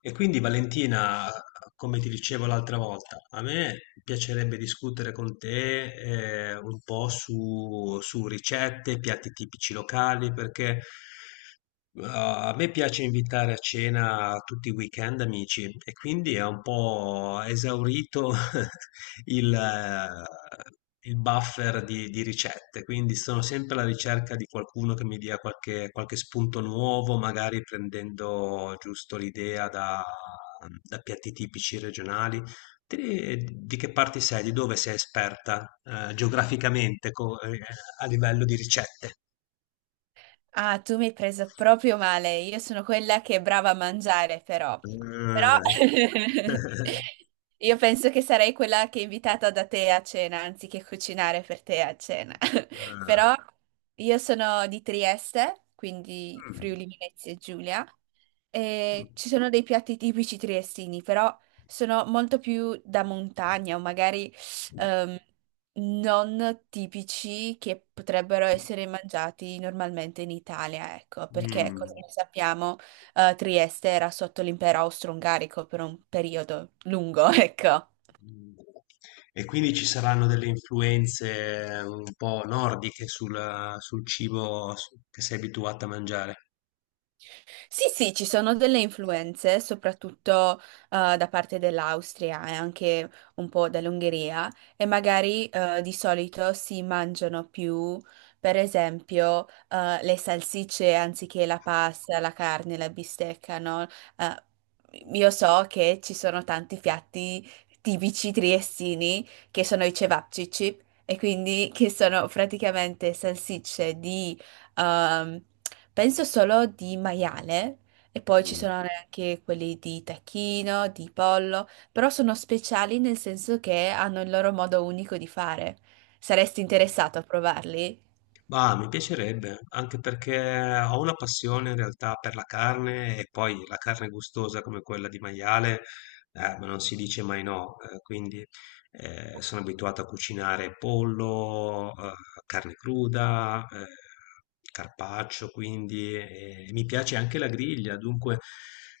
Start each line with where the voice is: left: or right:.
left: E quindi Valentina, come ti dicevo l'altra volta, a me piacerebbe discutere con te un po' su ricette, piatti tipici locali, perché a me piace invitare a cena tutti i weekend amici e quindi è un po' esaurito il buffer di ricette, quindi sono sempre alla ricerca di qualcuno che mi dia qualche spunto nuovo, magari prendendo giusto l'idea da piatti tipici regionali. Di che parte sei? Di dove sei esperta, geograficamente, a livello di ricette?
right: Ah, tu mi hai preso proprio male. Io sono quella che è brava a mangiare, però. Però
left: Ah.
right: io penso che sarei quella che è invitata da te a cena, anziché cucinare per te a cena. Però
left: Eh,
right: io sono di Trieste, quindi
left: mm,
right: Friuli Venezia Giulia, e ci sono dei piatti tipici triestini, però sono molto più da montagna o magari ehm, non tipici che potrebbero essere mangiati normalmente in Italia, ecco, perché
left: mm.
right: come sappiamo, Trieste era sotto l'impero austro-ungarico per un periodo lungo, ecco.
left: E quindi ci saranno delle influenze un po' nordiche sul cibo che sei abituato a mangiare.
right: Sì, sì, ci sono delle influenze, soprattutto da parte dell'Austria e anche un po' dall'Ungheria, e magari di solito si mangiano più, per esempio, le salsicce anziché la pasta, la carne, la bistecca, no? Eh, io so che ci sono tanti piatti tipici triestini che sono i cevapcici, e quindi che sono praticamente salsicce di Ehm, penso solo di maiale e poi ci
left: Mm.
right: sono anche quelli di tacchino, di pollo, però sono speciali nel senso che hanno il loro modo unico di fare. Saresti interessato a provarli?
left: Ma mi piacerebbe, anche perché ho una passione in realtà per la carne e poi la carne gustosa come quella di maiale, ma non si dice mai no, quindi sono abituato a cucinare pollo, carne cruda, carpaccio, quindi e mi piace anche la griglia. Dunque,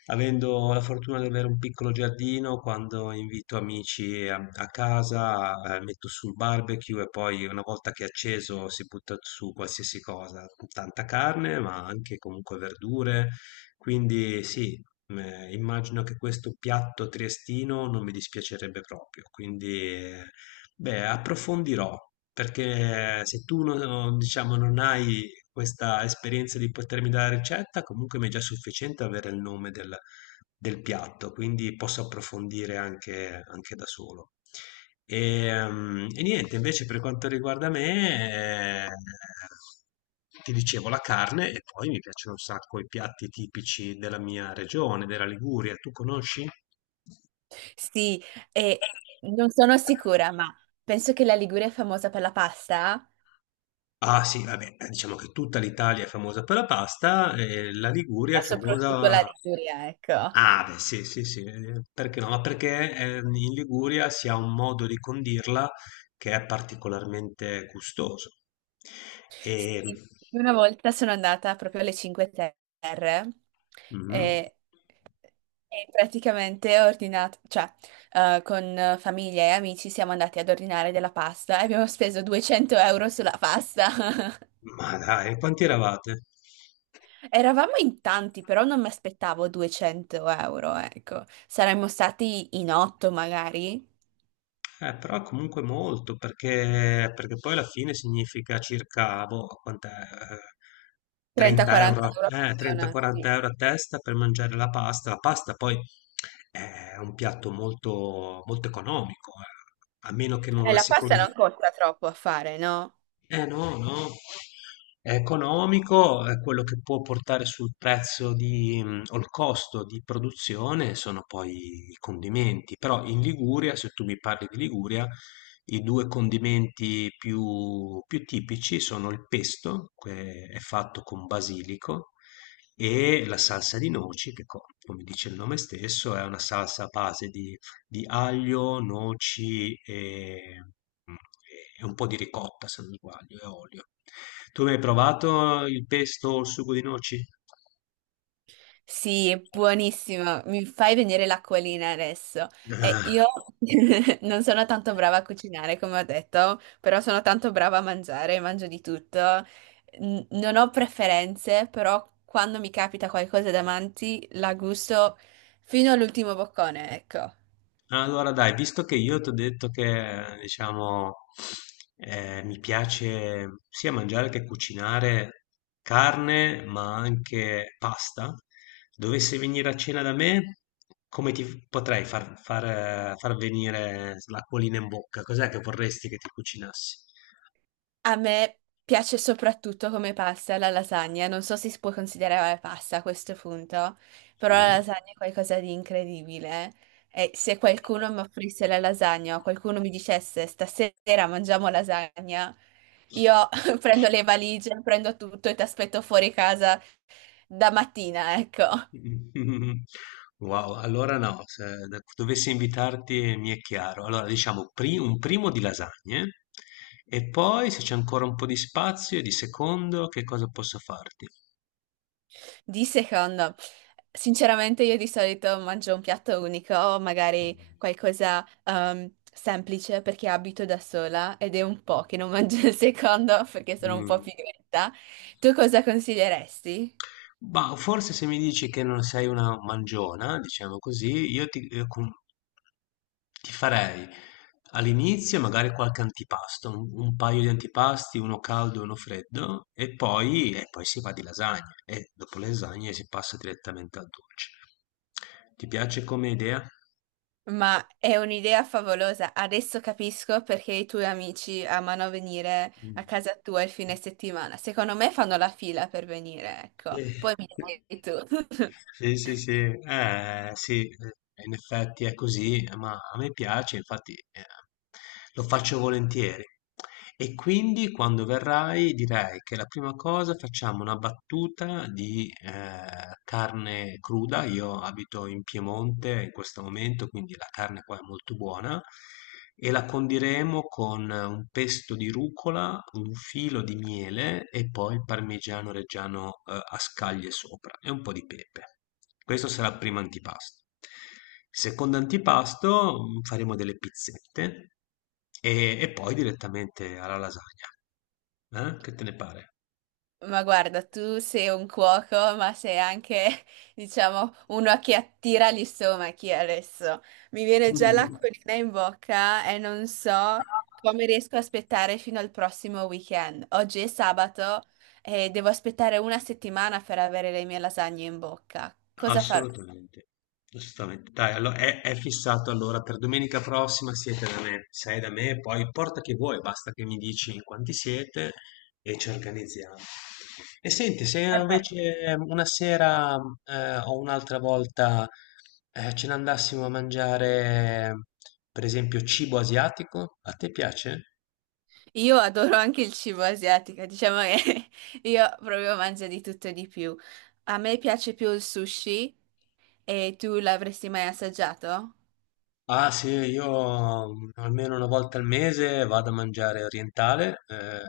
left: avendo la fortuna di avere un piccolo giardino, quando invito amici a casa, metto sul barbecue e poi una volta che è acceso si butta su qualsiasi cosa, tanta carne, ma anche comunque verdure. Quindi sì. Immagino che questo piatto triestino non mi dispiacerebbe proprio, quindi, beh, approfondirò, perché se tu non diciamo, non hai questa esperienza di potermi dare la ricetta, comunque mi è già sufficiente avere il nome del piatto, quindi posso approfondire anche da solo. E niente, invece per quanto riguarda me, ti dicevo la carne e poi mi piacciono un sacco i piatti tipici della mia regione, della Liguria. Tu conosci?
right: Sì, e non sono sicura, ma penso che la Liguria è famosa per la pasta,
left: Ah sì, vabbè, diciamo che tutta l'Italia è famosa per la pasta e la Liguria
right: ma
left: è
right: soprattutto la
left: famosa.
right: Liguria, ecco.
left: Ah, beh, sì, sì, sì, perché no? Ma perché in Liguria si ha un modo di condirla che è particolarmente gustoso. E.
right: Sì, una volta sono andata proprio alle Cinque Terre.
left: Mhm.
right: e E praticamente ho ordinato, cioè, con famiglia e amici siamo andati ad ordinare della pasta e abbiamo speso 200 euro sulla pasta.
left: Ma dai, quanti eravate?
right: Eravamo in tanti, però non mi aspettavo 200 euro, ecco. Saremmo stati in 8 magari,
left: Però comunque molto, perché poi alla fine significa circa, boh, quant'è, 30
right: 30-40
left: euro,
right: euro a persona. Sì.
left: 30-40 euro a testa per mangiare la pasta. La pasta poi è un piatto molto, molto economico, a meno che non
right: E
left: la
right: la pasta
left: secondi,
right: non costa troppo a fare, no?
left: eh no, no. È economico, è quello che può portare sul prezzo di, o il costo di produzione sono poi i condimenti. Però in Liguria, se tu mi parli di Liguria, i due condimenti più tipici sono il pesto, che è fatto con basilico, e la salsa di noci, che come dice il nome stesso, è una salsa a base di aglio, noci mm, e un po' di ricotta, se non sbaglio, e olio. Tu mi hai provato il pesto o il sugo di noci?
right: Sì, è buonissimo, mi fai venire l'acquolina adesso. E io non sono tanto brava a cucinare, come ho detto, però sono tanto brava a mangiare, mangio di tutto. Non ho preferenze, però quando mi capita qualcosa davanti la gusto fino all'ultimo boccone, ecco.
left: Ah, allora dai, visto che io ti ho detto che, diciamo, mi piace sia mangiare che cucinare carne, ma anche pasta, dovessi venire a cena da me, come ti potrei far venire l'acquolina in bocca? Cos'è che vorresti che ti cucinassi?
right: A me piace soprattutto come pasta la lasagna, non so se si può considerare pasta a questo punto, però
left: Sì.
right: la lasagna è qualcosa di incredibile. E se qualcuno mi offrisse la lasagna o qualcuno mi dicesse stasera mangiamo lasagna, io prendo le valigie, prendo tutto e ti aspetto fuori casa da mattina, ecco.
left: Wow, allora no, se dovessi invitarti mi è chiaro. Allora diciamo un primo di lasagne e poi se c'è ancora un po' di spazio, di secondo, che cosa posso farti?
right: Di secondo, sinceramente io di solito mangio un piatto unico o magari qualcosa semplice perché abito da sola ed è un po' che non mangio il secondo perché sono un po'
left: Mm.
right: pigretta. Tu cosa consiglieresti?
left: Ma forse se mi dici che non sei una mangiona, diciamo così, ti farei all'inizio magari qualche antipasto, un paio di antipasti, uno caldo e uno freddo, e poi si va di lasagne, e dopo le lasagne si passa direttamente al dolce. Ti piace come idea?
right: Ma è un'idea favolosa. Adesso capisco perché i tuoi amici amano venire
left: Mm.
right: a casa tua il fine settimana. Secondo me fanno la fila per venire, ecco.
left: Sì.
right: Poi mi dai tu.
left: Sì, sì, sì, sì, in effetti è così, ma a me piace, infatti lo faccio volentieri. E quindi quando verrai direi che la prima cosa facciamo una battuta di carne cruda, io abito in Piemonte in questo momento, quindi la carne qua è molto buona, e la condiremo con un pesto di rucola, un filo di miele e poi il parmigiano reggiano, a scaglie sopra e un po' di pepe. Questo sarà il primo antipasto. Secondo antipasto, faremo delle pizzette e poi direttamente alla lasagna. Che te ne pare?
right: Ma guarda, tu sei un cuoco, ma sei anche, diciamo, uno che attira gli stomachi adesso. Mi viene già
left: Mm.
right: l'acquolina in bocca e non so come riesco a aspettare fino al prossimo weekend. Oggi è sabato e devo aspettare una settimana per avere le mie lasagne in bocca. Cosa farò?
left: Assolutamente, assolutamente. Dai, allo è fissato allora per domenica prossima siete da me, sei da me, poi porta che vuoi, basta che mi dici in quanti siete e ci organizziamo. E senti, se invece una sera o un'altra volta ce ne andassimo a mangiare, per esempio, cibo asiatico, a te piace?
right: Io adoro anche il cibo asiatico, diciamo che io proprio mangio di tutto e di più. A me piace più il sushi e tu l'avresti mai assaggiato?
left: Ah sì, io almeno una volta al mese vado a mangiare orientale. eh,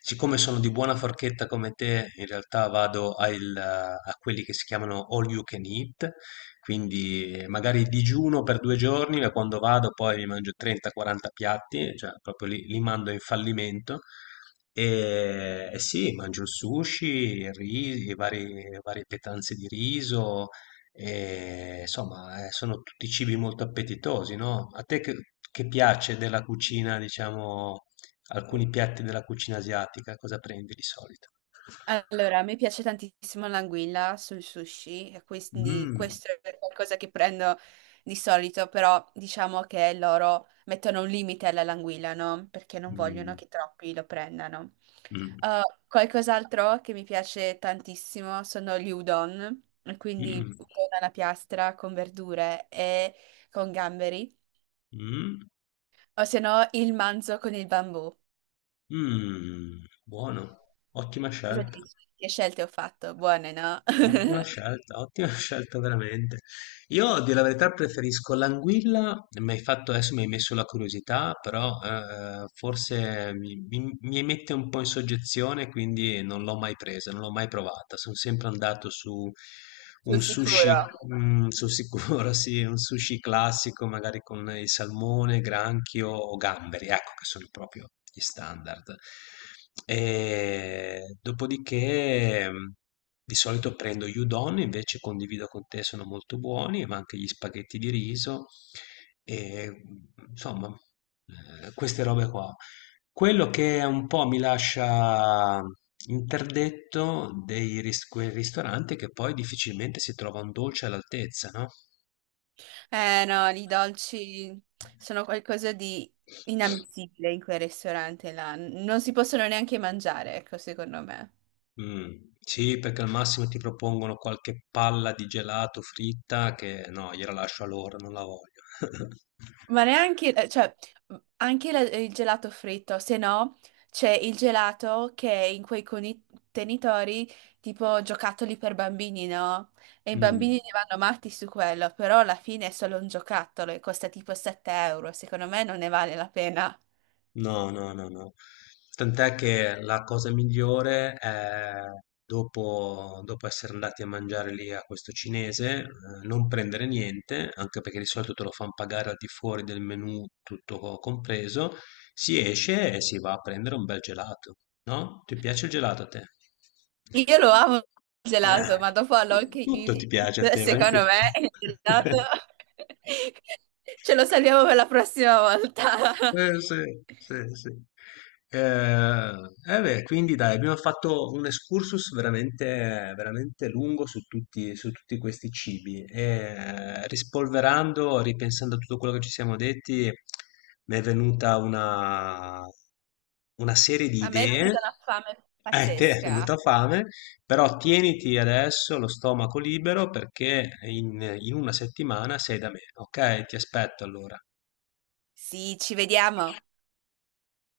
left: siccome sono di buona forchetta come te, in realtà vado a quelli che si chiamano all you can eat, quindi magari digiuno per 2 giorni, ma quando vado poi mi mangio 30-40 piatti, cioè proprio li mando in fallimento. E sì, mangio il sushi, varie pietanze di riso, e, insomma, sono tutti cibi molto appetitosi, no? A te che piace della cucina, diciamo, alcuni piatti della cucina asiatica, cosa prendi di solito?
right: Allora, a me piace tantissimo l'anguilla sul sushi, e quindi
left: Mm,
right: questo è qualcosa che prendo di solito, però diciamo che loro mettono un limite alla languilla, no? Perché non vogliono
left: mm,
right: che troppi lo prendano.
left: mm,
right: Uh, Qualcos'altro che mi piace tantissimo sono gli udon, e quindi
left: mm,
right: udon alla piastra con verdure e con gamberi,
left: mm,
right: o se no il manzo con il bambù.
left: mm, buono, ottima
right: Cosa
left: scelta.
right: dici? Che scelte ho fatto? Buone, no?
left: Ottima scelta, ottima scelta veramente. Io, a dire la verità, preferisco l'anguilla, adesso mi hai messo la curiosità, però forse mi mette un po' in soggezione, quindi non l'ho mai presa, non l'ho mai provata. Sono sempre andato su
right: Sul
left: un sushi,
right: sicuro.
left: sul sicuro, sì, un sushi classico, magari con il salmone, granchio o gamberi, ecco che sono proprio gli standard. E dopodiché. Di solito prendo gli udon, invece condivido con te, sono molto buoni, ma anche gli spaghetti di riso e insomma, queste robe qua. Quello che un po' mi lascia interdetto dei ris quei ristoranti è che poi difficilmente si trova un dolce all'altezza, no.
right: Eh no, i dolci sono qualcosa di inammissibile in quel ristorante là. Non si possono neanche mangiare, ecco, secondo me.
left: Sì, perché al massimo ti propongono qualche palla di gelato fritta che no, gliela lascio a loro, non la voglio.
right: Ma neanche, cioè, anche il gelato fritto, se no c'è il gelato che è in quei contenitori tipo giocattoli per bambini, no? E i
left: Mh.
right: bambini ne vanno matti su quello, però alla fine è solo un giocattolo e costa tipo 7 euro, secondo me non ne vale la pena.
left: No, no, no, no. Tant'è che la cosa migliore è dopo essere andati a mangiare lì a questo cinese, non prendere niente, anche perché di solito te lo fanno pagare al di fuori del menù tutto compreso, si esce e si va a prendere un bel gelato, no? Ti piace il gelato a te?
right: Io lo amo il
left: Eh,
right: gelato, ma dopo all'all
left: tu-
right: che you
left: tutto
right: can
left: ti piace a
right: eat,
left: te, vai in
right: secondo me
left: giro.
right: il gelato ce lo salviamo per la prossima volta.
left: Sì, sì, sì. Eh, beh, quindi dai, abbiamo fatto un excursus veramente, veramente lungo su tutti questi cibi. E, rispolverando, ripensando a tutto quello che ci siamo detti, mi è venuta una serie di
right: A me è
left: idee.
right: venuta una fame
left: A te è
right: pazzesca.
left: venuta fame, però tieniti adesso lo stomaco libero perché in una settimana sei da me, ok? Ti aspetto allora.
right: Sì, ci vediamo.